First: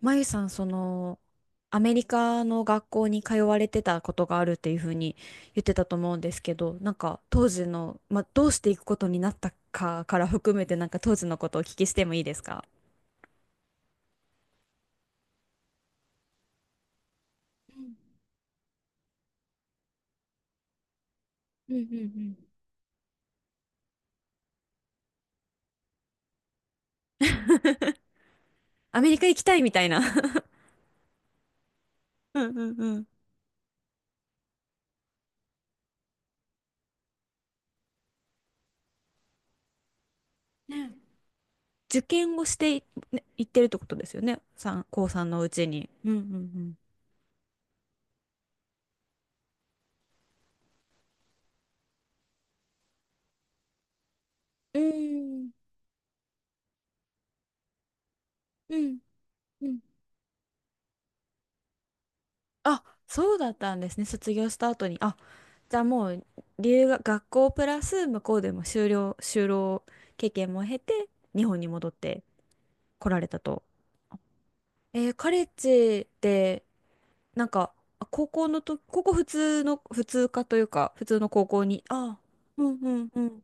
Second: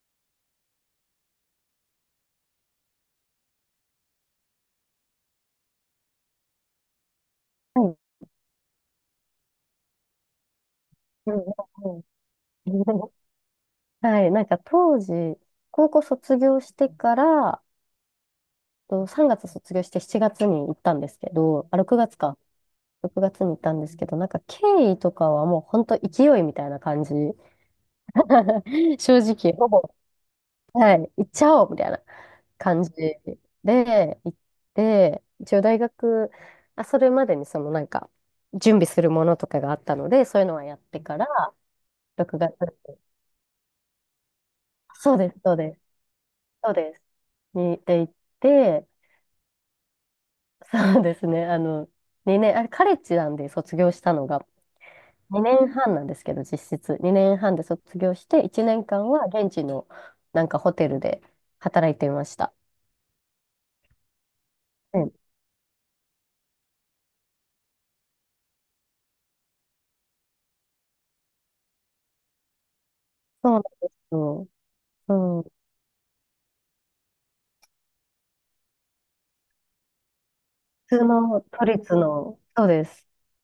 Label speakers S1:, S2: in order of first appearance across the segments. S1: まゆさん、その、アメリカの学校に通われてたことがあるっていうふうに言ってたと思うんですけど、なんか当時
S2: はい。
S1: の、まあ、どうしていくことになったかから含めて、なんか当時
S2: うん、
S1: の
S2: う
S1: ことをお聞きし
S2: ん
S1: てもいいですか？
S2: うん。 はい。なんか当時、高校卒業してから、
S1: うん
S2: と3月卒業して7月に行ったんですけど、
S1: うん
S2: あ、
S1: う
S2: 6月か。
S1: ん。
S2: 6月に行ったんですけど、なんか経緯とかはもう本当勢いみたいな感じ。
S1: アメ
S2: 正
S1: リカ行き
S2: 直、
S1: たい
S2: ほ
S1: みた
S2: ぼ、
S1: いな。
S2: はい、行っちゃおうみたいな
S1: うんうん
S2: 感じ
S1: うん。
S2: で、行って、一応大学、あ、それまでにそのなんか、準備するものとかがあったので、そういうのはやっ
S1: ね、
S2: てから、
S1: 受験
S2: 6
S1: を
S2: 月、
S1: してい、ね、行ってるってことですよね。三高
S2: そう
S1: 3
S2: で
S1: の
S2: す、
S1: う
S2: そう
S1: ち
S2: です。
S1: に。うんう
S2: そう
S1: ん
S2: です。に、で行って、そうですね、あの、2年、あれ、カレッジなんで卒業したのが、
S1: うん。うん
S2: 2年半なんですけど、実質。2年半で卒業して、1
S1: う
S2: 年
S1: ん
S2: 間は現地
S1: うん。
S2: のなんかホテルで働いていました。
S1: あ、そうだったんですね。卒業した後に。
S2: うん、
S1: あ、じゃあもう留学、学校プラス向こうでも修了、就労経験も経て日本に戻って来られた
S2: そうなん
S1: と。
S2: ですよ。う
S1: カレ
S2: ん、
S1: ッ
S2: 普
S1: ジでなんか、高校、普通科というか普
S2: 通
S1: 通の
S2: の
S1: 高校
S2: 都
S1: に、
S2: 立
S1: あ、
S2: の、
S1: う
S2: そう
S1: ん
S2: で
S1: う
S2: す。
S1: んうん。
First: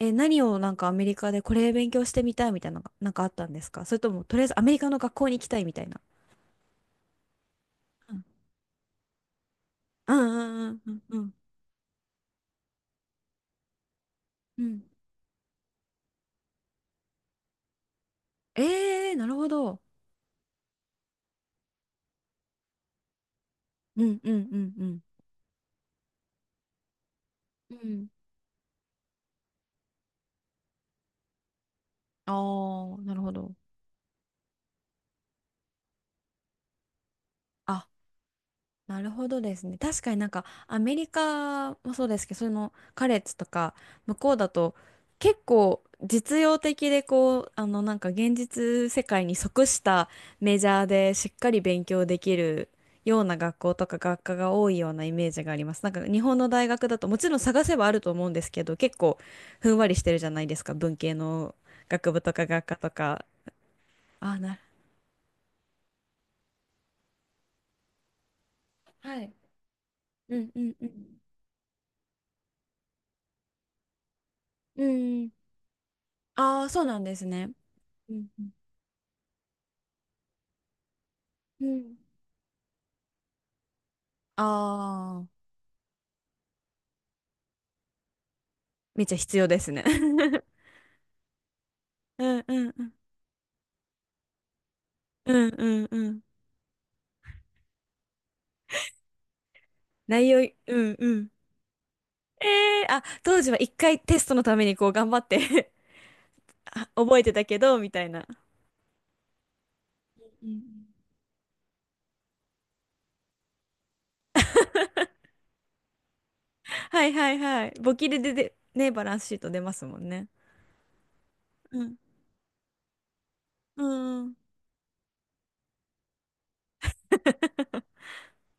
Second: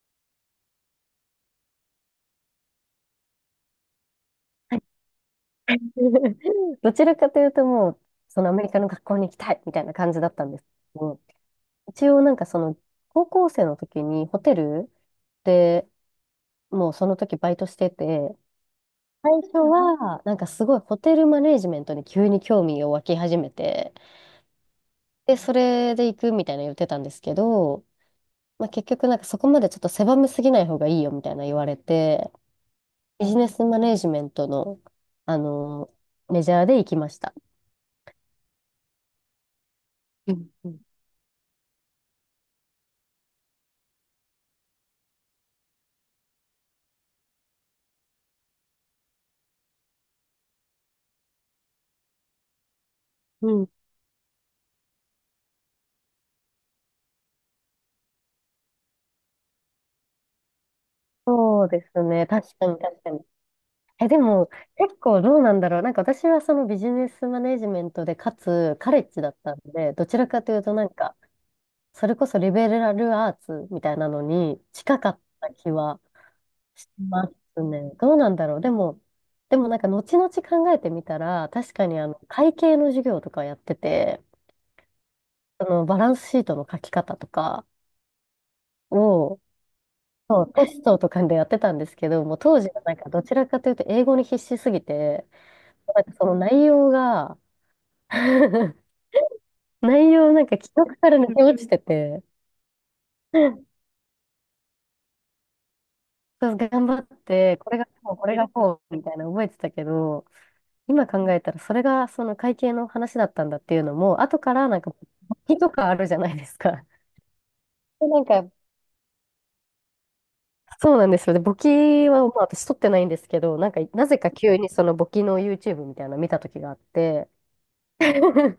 S1: 何をなんかアメリカでこれ勉強してみたいみたいなのがなんかあったんですか？それともとりあえずアメリカの学校に行きたいみたいな。
S2: どちらかというと、もう、
S1: うん
S2: そのアメリカの学校に行きたいみたいな
S1: う
S2: 感じだったんです
S1: んうんう
S2: け
S1: んう
S2: ど、
S1: ん
S2: 一応なんかその、高校生の時にホテ
S1: うん。
S2: ルでもうその時バイトしてて、
S1: えんえー、な
S2: 最
S1: るほ
S2: 初
S1: ど。
S2: は、なんかすごいホテルマネージメントに急に興味を湧き始めて、
S1: うんうんうんう
S2: で、それで行くみたいな言ってたんですけ
S1: ん。う
S2: ど、
S1: ん。
S2: まあ、結局なんかそこまでちょっと狭めすぎない方がいいよみたいな言われて、
S1: ああ、なる
S2: ビ
S1: ほ
S2: ジネ
S1: ど。
S2: スマネージメントの、あの、メジャーで行きました。
S1: あ、なるほどですね。確かになん
S2: う
S1: か
S2: んう
S1: ア
S2: ん
S1: メリカもそうですけど、そのカレッジとか向こうだと結構実用的でこう、あのなんか現実世界に即したメジャーでしっかり勉強できるような
S2: う
S1: 学
S2: ん、
S1: 校とか学科が多いようなイメージがあります。なんか日本の大学だともちろん探せばあると思うんですけど、結構ふんわりしてるじゃないですか、文系の
S2: そうです
S1: 学部
S2: ね。
S1: とか
S2: 確
S1: 学
S2: か
S1: 科
S2: に
S1: と
S2: 確かに。
S1: か。
S2: え、で
S1: あ、
S2: も結構どうなんだろう。なんか私はそのビジネスマネージメントで、かつカレッジ
S1: は
S2: だ
S1: い。
S2: ったんで、どちら
S1: う
S2: か
S1: ん
S2: とい
S1: う
S2: うと
S1: んう
S2: なんか
S1: ん。
S2: それこそリベラルアーツみたいなのに
S1: う
S2: 近かっ
S1: ん。
S2: た気は
S1: ああ、そう
S2: し
S1: なんです
S2: ま
S1: ね。
S2: すね。ど
S1: う
S2: う
S1: ん
S2: なん
S1: う
S2: だ
S1: ん。
S2: ろう。でも、でもなんか後々考えてみたら、
S1: う
S2: 確か
S1: ん。
S2: にあの会計の授業とかやってて、
S1: ああ、
S2: そのバランスシートの書き方とか
S1: めっちゃ必
S2: を、
S1: 要ですね。
S2: そ うテストとかでやってたんですけ
S1: う
S2: ど、もう
S1: んう
S2: 当時
S1: ん
S2: は
S1: うん。
S2: なんかどちらかというと英語に必死すぎて、
S1: うんうん
S2: なん
S1: う
S2: か
S1: ん。
S2: その内容が 内
S1: 内
S2: 容
S1: 容
S2: なん
S1: い、
S2: か記
S1: うん
S2: 憶か
S1: う
S2: ら
S1: ん。
S2: 抜け落ちてて、
S1: ええあ、当時は一回テストのためにこう頑張って、
S2: そう頑 張っ
S1: 覚えてた
S2: て、
S1: け
S2: こ
S1: ど、
S2: れが
S1: みたい
S2: こう、
S1: な。
S2: これがこう、みたいな覚えてたけど、
S1: うんうん。
S2: 今考えたらそれがその会計の話だったんだっていうのも、後からなんか、簿記とかあるじゃないですか。
S1: はいはいはい。簿 記
S2: で
S1: で
S2: なんか、
S1: ね、バランスシート出ますもんね。
S2: そうなんですよ。で、簿記
S1: うん。
S2: は、まあ、私取ってないんですけど、なんか、
S1: う
S2: なぜか
S1: ん。
S2: 急にその簿記の YouTube みたいなの見た時があって、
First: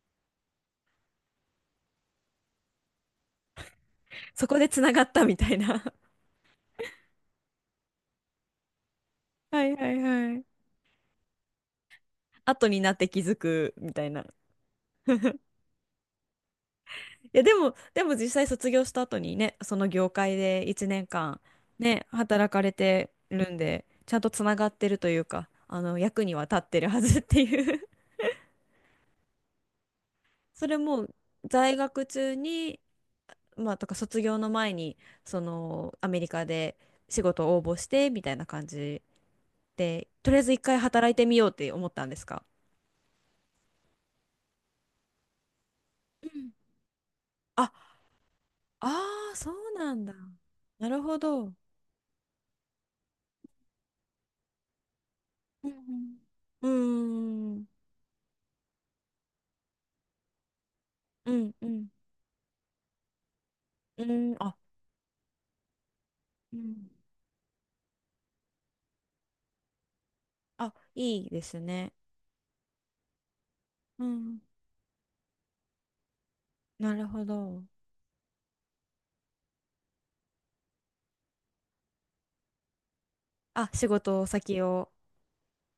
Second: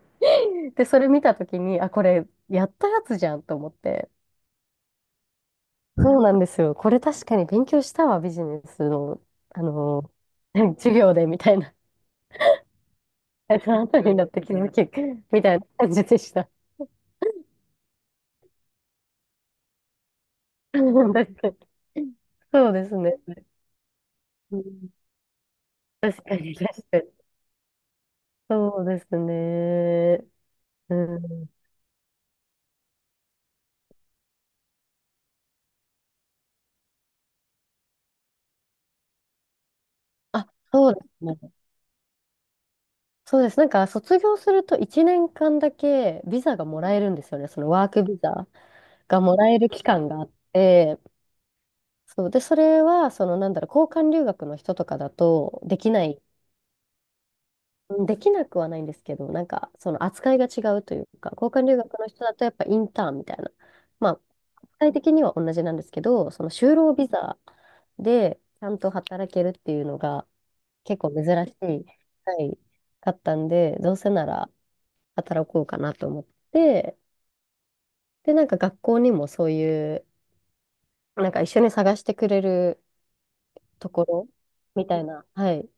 S2: で、それ見た時に、あ、これ、やったやつじゃんと思って。
S1: そこでつながったみたいな。
S2: そうなんですよ。これ確かに勉強したわ、ビジネスの、あ
S1: はいはい
S2: の、
S1: はい。
S2: 授業でみたいな。
S1: 後になって気づ
S2: そ
S1: く
S2: の
S1: み
S2: 後
S1: たい
S2: にな
S1: な。
S2: って気づき、みたいな感じでした。
S1: いや、でも実際卒業した後にね、その業界で 1年
S2: 確か
S1: 間、ね、
S2: に。
S1: 働か
S2: そ
S1: れ
S2: うです
S1: て
S2: ね。
S1: るんで、ちゃんとつな
S2: う
S1: がって
S2: ん、
S1: るというか、あの、
S2: 確
S1: 役に
S2: か
S1: は
S2: に、
S1: 立って
S2: 確
S1: る
S2: か
S1: は
S2: に。
S1: ずっていう。
S2: そうですね。
S1: それ
S2: う
S1: も、
S2: ん。
S1: 在学中に、まあ、とか卒業の前に、その、アメリカで仕事を応募して、みたいな感じで、とりあえ
S2: あ、
S1: ず一回
S2: そうで
S1: 働い
S2: す
S1: てみようっ
S2: ね。
S1: て思ったんですか？
S2: そうです。なんか、卒業すると1年間だけ
S1: う
S2: ビ
S1: ん。
S2: ザがもらえるんですよね。その
S1: あ、
S2: ワークビザが
S1: あ
S2: も
S1: あ、
S2: ら
S1: そ
S2: える
S1: う
S2: 期
S1: なん
S2: 間
S1: だ。
S2: があっ
S1: な
S2: て、
S1: るほど。
S2: そう。で、それは、その、なんだろう、交換留学の人とかだと
S1: う
S2: できな
S1: ん
S2: い
S1: うんうーん、
S2: うんできなくはないんですけど、なんかその扱いが違うというか、
S1: う
S2: 交
S1: ん、う
S2: 換留
S1: ん、
S2: 学の人だとやっぱインターンみたいな、
S1: う
S2: まあ、
S1: ん、あ、
S2: 具体的には同じなんですけど、その
S1: う
S2: 就
S1: ん。
S2: 労ビザでちゃんと働けるっていうのが
S1: あ、
S2: 結構
S1: い
S2: 珍し
S1: いです
S2: い、
S1: ね。
S2: はい、かったんで、どう
S1: う
S2: せな
S1: ん。
S2: ら働こうかなと思っ
S1: な
S2: て、
S1: るほど。
S2: で、なんか学校にもそういう、なんか一緒に探してくれる
S1: あ、仕
S2: とこ
S1: 事
S2: ろ
S1: 先
S2: み
S1: を、
S2: たいな、はい、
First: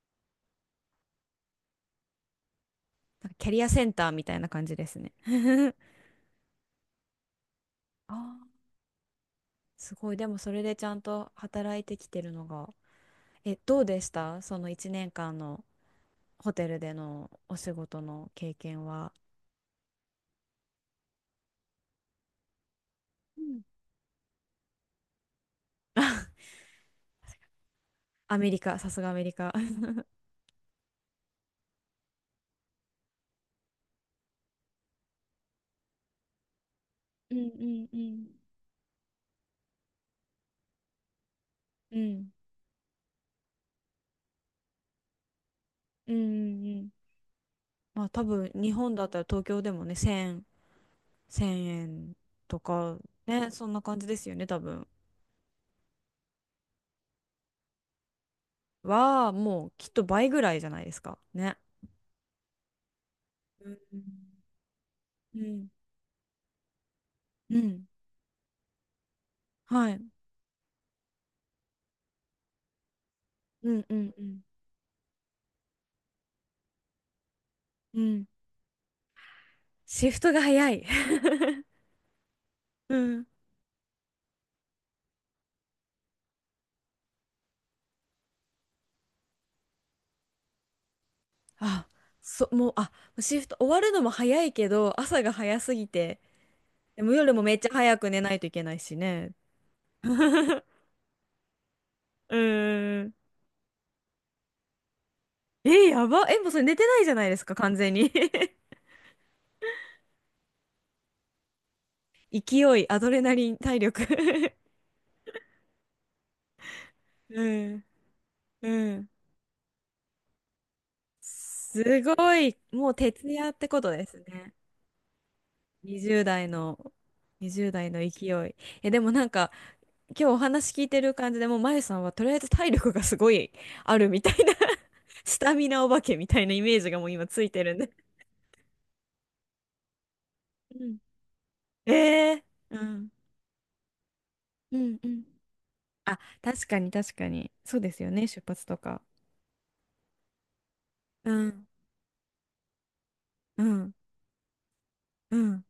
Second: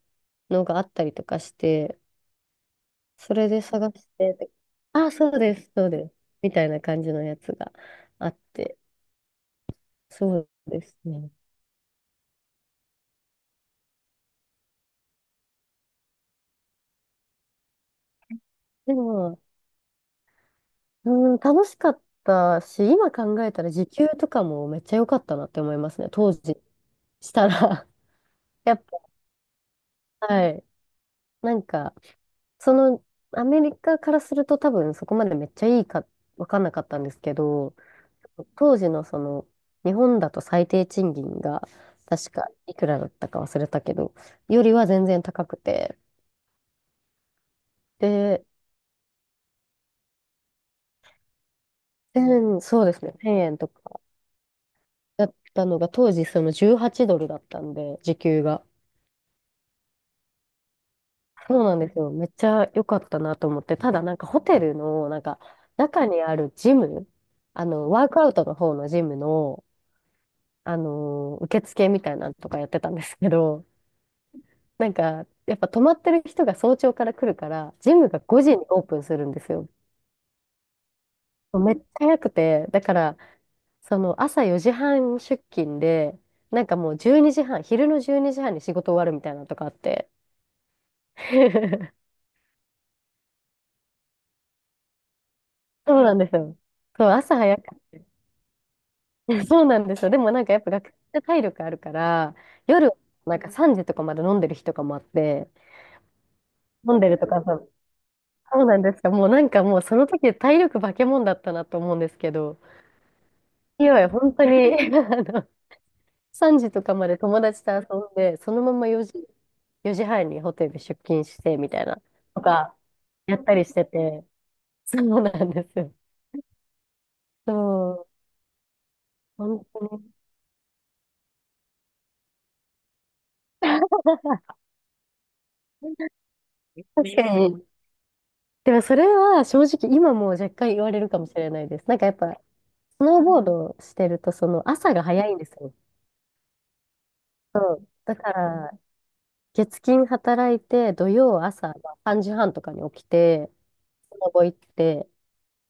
S2: のがあったりとかして、
S1: なん
S2: そ
S1: かキ
S2: れ
S1: ャ
S2: で
S1: リアセ
S2: 探
S1: ンタ
S2: し
S1: ーみたいな
S2: て、
S1: 感じです
S2: あ、
S1: ね。
S2: そうです、そうです。みたいな感じのやつが
S1: あ
S2: あっ
S1: ー、
S2: て、
S1: すごい。でも
S2: そう
S1: それで
S2: で
S1: ちゃ
S2: す
S1: ん
S2: ね。
S1: と働いてきてるのが。え、どうでしたその1年間のホテルでのお仕事の経験
S2: で
S1: は？
S2: も、うん、楽しかったし、今
S1: う
S2: 考え
S1: ん。
S2: たら時給とかもめっちゃ良かったなって思いますね。当時したら。
S1: アメリ
S2: や
S1: カ、
S2: っ
S1: さすがアメリカ。
S2: ぱ、はい。なんか、その、アメリカからすると多分そこまでめっちゃいいか分かんなかったんですけ
S1: うんう
S2: ど、
S1: んうん。
S2: 当時のその、日本だと最低賃金が、
S1: うん。
S2: 確かいくらだったか忘れたけど、よりは全然高くて、
S1: うんうんうん。まあ多
S2: で、
S1: 分日本だったら東京でもね、1000円と
S2: 1000そうで
S1: か、
S2: すね、1
S1: ね、
S2: 円
S1: そ
S2: と
S1: んな感
S2: か
S1: じですよね、多分。
S2: だったのが、当時その18ドルだったんで、時給が。
S1: は、もうきっと倍ぐらいじゃないですか。ね。
S2: そうなんですよ。めっちゃ良かったなと思って、ただなんかホテルの、なん
S1: う
S2: か、
S1: ん。
S2: 中にあるジム、
S1: うん。
S2: ワークアウトの方のジムの、
S1: はい。
S2: 受付みたいなのとかやってたんですけど、
S1: うんうんうん。
S2: なんか、やっぱ泊まってる人が早朝から来るから、ジ
S1: う
S2: ムが
S1: ん。
S2: 5時にオープンするんですよ。
S1: シフトが早い。
S2: めっちゃ早くて、だか
S1: う
S2: ら、
S1: ん。
S2: その朝4時半出勤で、なんかもう12時半、昼の12時半にじはんに仕事終わるみたいなのとかあって。
S1: あ、もう、あ、シフト終わるのも早いけど、朝が早すぎ
S2: そうなん
S1: て、
S2: ですよ。
S1: で
S2: そう、
S1: も夜
S2: 朝
S1: もめ
S2: 早
S1: っちゃ
S2: く。
S1: 早く寝ないといけないしね。
S2: そうなんですよ。でもなんかやっ ぱ学生って体力あるから、
S1: う
S2: 夜
S1: ーん。
S2: なんか3時とかまで飲んでる日とかもあって、
S1: え、やば。え、もうそれ寝て
S2: 飲
S1: な
S2: ん
S1: い
S2: で
S1: じゃ
S2: る
S1: な
S2: と
S1: いで
S2: か
S1: す
S2: そ
S1: か、
S2: う、
S1: 完全に。
S2: そうなん ですか。もうなんかもうその時体力化け物だったなと思うんですけど、
S1: 勢い、アドレナリン、体
S2: 勢
S1: 力。
S2: い、本当に、3時とかまで 友
S1: う
S2: 達と遊
S1: ん。
S2: んで、そのまま
S1: う
S2: 4
S1: ん。
S2: 時、4時半にホテル出勤してみ
S1: す
S2: たいな、
S1: ご
S2: と
S1: い、
S2: か、
S1: もう徹
S2: やっ
S1: 夜っ
S2: たり
S1: て
S2: し
S1: こ
S2: て
S1: とです
S2: て、
S1: ね。
S2: そうなんですよ。
S1: 20代の、20代の
S2: そう、
S1: 勢い。え、でもなんか、
S2: 本当に。
S1: 今日お話聞いてる感じでもう、まゆさんはとりあえず体力がすごいあるみたいな、 スタミナお化けみたいなイメージがもう
S2: 確か
S1: 今ついて
S2: に。
S1: るんで。
S2: でもそれは正直今もう若干言
S1: う
S2: わ
S1: ん。
S2: れるかもしれないです。なんかやっ
S1: え
S2: ぱ、
S1: ー、う
S2: ス
S1: ん。
S2: ノーボードしてると、その
S1: う
S2: 朝
S1: ん
S2: が
S1: うん。
S2: 早いんですよ。
S1: あ、確かに確かに。
S2: そ
S1: そう
S2: う。
S1: ですよ
S2: だ
S1: ね、
S2: か
S1: 出発と
S2: ら、
S1: か。
S2: 月金働いて、土
S1: う
S2: 曜
S1: ん。
S2: 朝まあ3時半とかに起きて、
S1: うん。
S2: スノボ行って、
S1: うん。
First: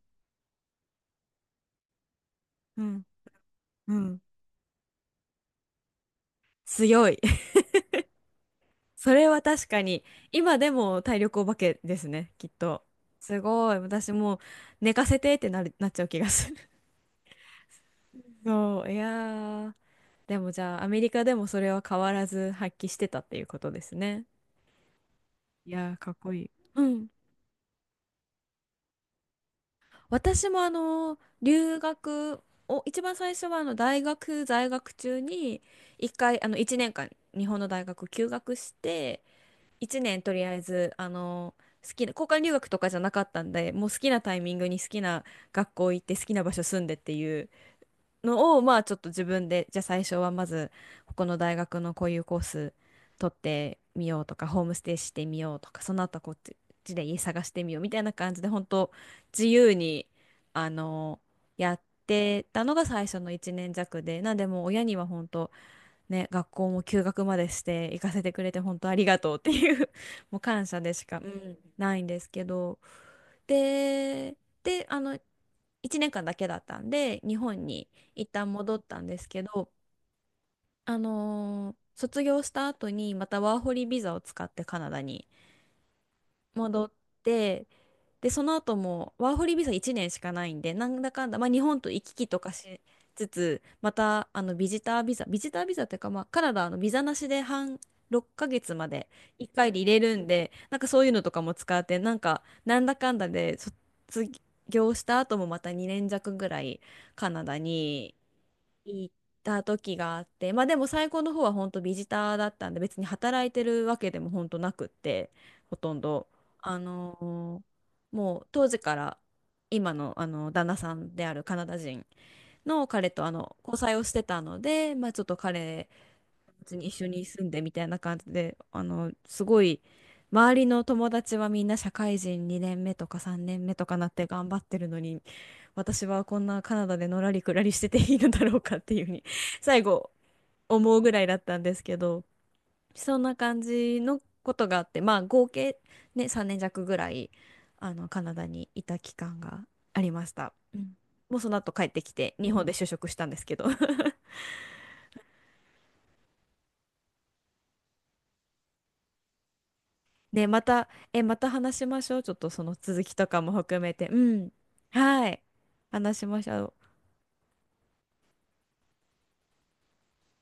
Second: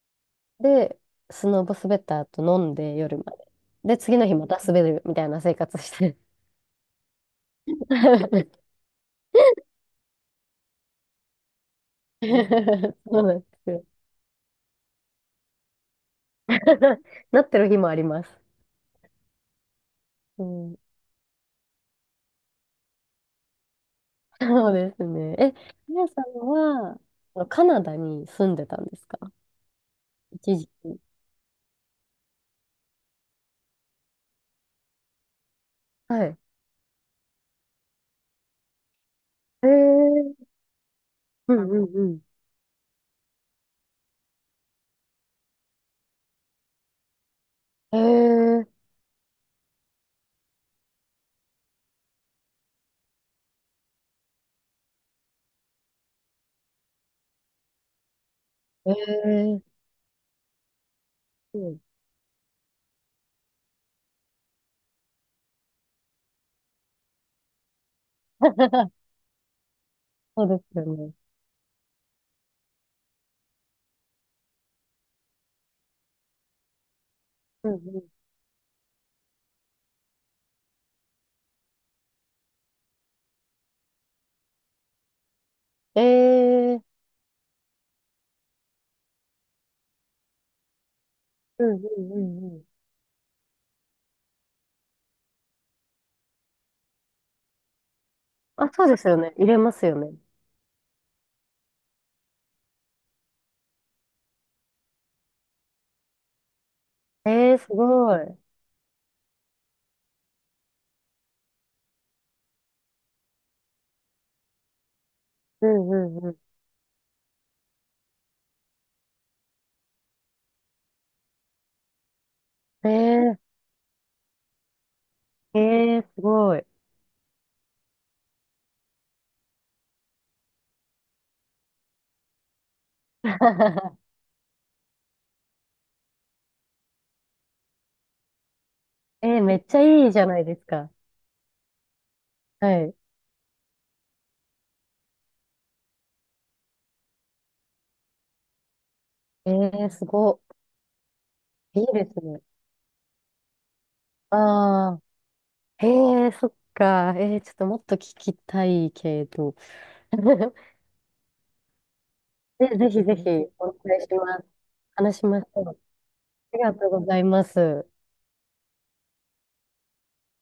S2: で、スノボ滑った後飲ん
S1: う
S2: で
S1: ん。
S2: 夜まで。で、
S1: う
S2: 次
S1: ん。
S2: の日また滑るみたいな生活して。
S1: 強い。それは確かに、今でも体力お化けですね、きっと。
S2: そうなん
S1: す
S2: です
S1: ごい。
S2: よ。
S1: 私もう寝かせてってなっちゃう気がする。
S2: なってる日もありま す。
S1: そう、いやー。で
S2: う
S1: もじ
S2: ん、
S1: ゃあ、アメリカでもそれは変わらず発揮してたっていうことですね。
S2: そうですね。え、
S1: いやー、
S2: 皆
S1: かっ
S2: さん
S1: こいい。う
S2: は、
S1: ん。
S2: あのカナダに住んでたんですか、
S1: 私
S2: 一
S1: もあ
S2: 時？
S1: の、留学を、一番最初はあの、大学在学中に、一
S2: はい。
S1: 回、あの、一年間、日本の大学休学して、
S2: え
S1: 1年と
S2: ー、
S1: りあえずあ
S2: う
S1: の
S2: んうん
S1: 好
S2: う
S1: きな
S2: ん。
S1: 交換留学とかじゃなかったんで、もう好きなタイミングに好きな学校行って好きな場所住んでっていう
S2: え
S1: のを
S2: ー、
S1: まあちょっと自分で、じゃあ最初はまずここの大学のこういうコース取ってみようとかホームステイしてみようとかその後こっちで家探してみようみたいな感じで本当
S2: え
S1: 自
S2: ー、
S1: 由にあの
S2: う
S1: やっ
S2: ん。
S1: てたのが最初の1年弱で、なんでもう親には本当ね、学校も休学までして行かせてくれて本当 ありがとうっていう、 もう
S2: そうで
S1: 感
S2: す
S1: 謝
S2: よ
S1: でし
S2: ね。
S1: かないんですけど、で、あの1年間だけだったんで日本
S2: うんう
S1: に
S2: ん。
S1: 一旦戻ったんですけど、あのー卒業した後にまたワーホリビザを使ってカナダに
S2: えー、
S1: 戻って、で、その後もワーホリビザ1年しかないんで、なんだかんだ、まあ、日
S2: うんう
S1: 本と行
S2: ん
S1: き
S2: う
S1: 来とか
S2: んうん。
S1: しつつ、またあのビジタービザ、ビジタービザっていうか、まあ、カナダはあのビザなしで6ヶ
S2: あ、
S1: 月
S2: そ
S1: ま
S2: うで
S1: で
S2: すよね。入
S1: 1
S2: れ
S1: 回
S2: ま
S1: で
S2: す
S1: 入
S2: よ
S1: れ
S2: ね。
S1: るんで、なんかそういうのとかも使って、なんだかんだで卒業した後もまた2年弱ぐらいカナ
S2: え
S1: ダ
S2: ー、す
S1: に。
S2: ごい。
S1: 行った時があって、まあでも最後の方は本当ビジターだったんで、別に働いてるわけでも本当なくって、
S2: う
S1: ほ
S2: ん
S1: と
S2: う
S1: ん
S2: ん
S1: ど、
S2: うん。
S1: あのーもう当時から今の、あの旦那さんであるカナダ人の彼とあ
S2: え
S1: の交際をしてたので、まあちょっと
S2: え
S1: 彼
S2: ええすごい。
S1: 別に一緒に住んでみたいな感じで、あの、すごい、周りの友達はみんな社会人2年目とか3年目とか なって頑張ってるのに、私はこんなカナダでのらりくらりしてていいのだろうかっていうふうに、
S2: えーめっち
S1: 最
S2: ゃい
S1: 後
S2: いじゃないですか。
S1: 思うぐらいだったんですけど、
S2: はい。
S1: そんな感じのことがあって、まあ合計ね、3年弱ぐらい、あの、カナダにいた期間
S2: え
S1: が
S2: え
S1: あ
S2: す
S1: りまし
S2: ご。
S1: た。うん、もうその後
S2: い
S1: 帰
S2: い
S1: って
S2: で
S1: き
S2: す
S1: て、
S2: ね。
S1: 日本で就職したんですけど。
S2: ああ、ええそっか。えーちょっともっと聞きたいけど。
S1: ね、また、え、また話しましょう。ちょっとその
S2: ぜ
S1: 続
S2: ひ
S1: き
S2: ぜ
S1: と
S2: ひ、
S1: かも
S2: お
S1: 含め
S2: 願い
S1: て。
S2: し
S1: う
S2: ます。
S1: ん。
S2: 話し
S1: は
S2: ま
S1: い。
S2: しょう。
S1: 話しまし
S2: あり
S1: ょ
S2: がとう
S1: う。
S2: ございます。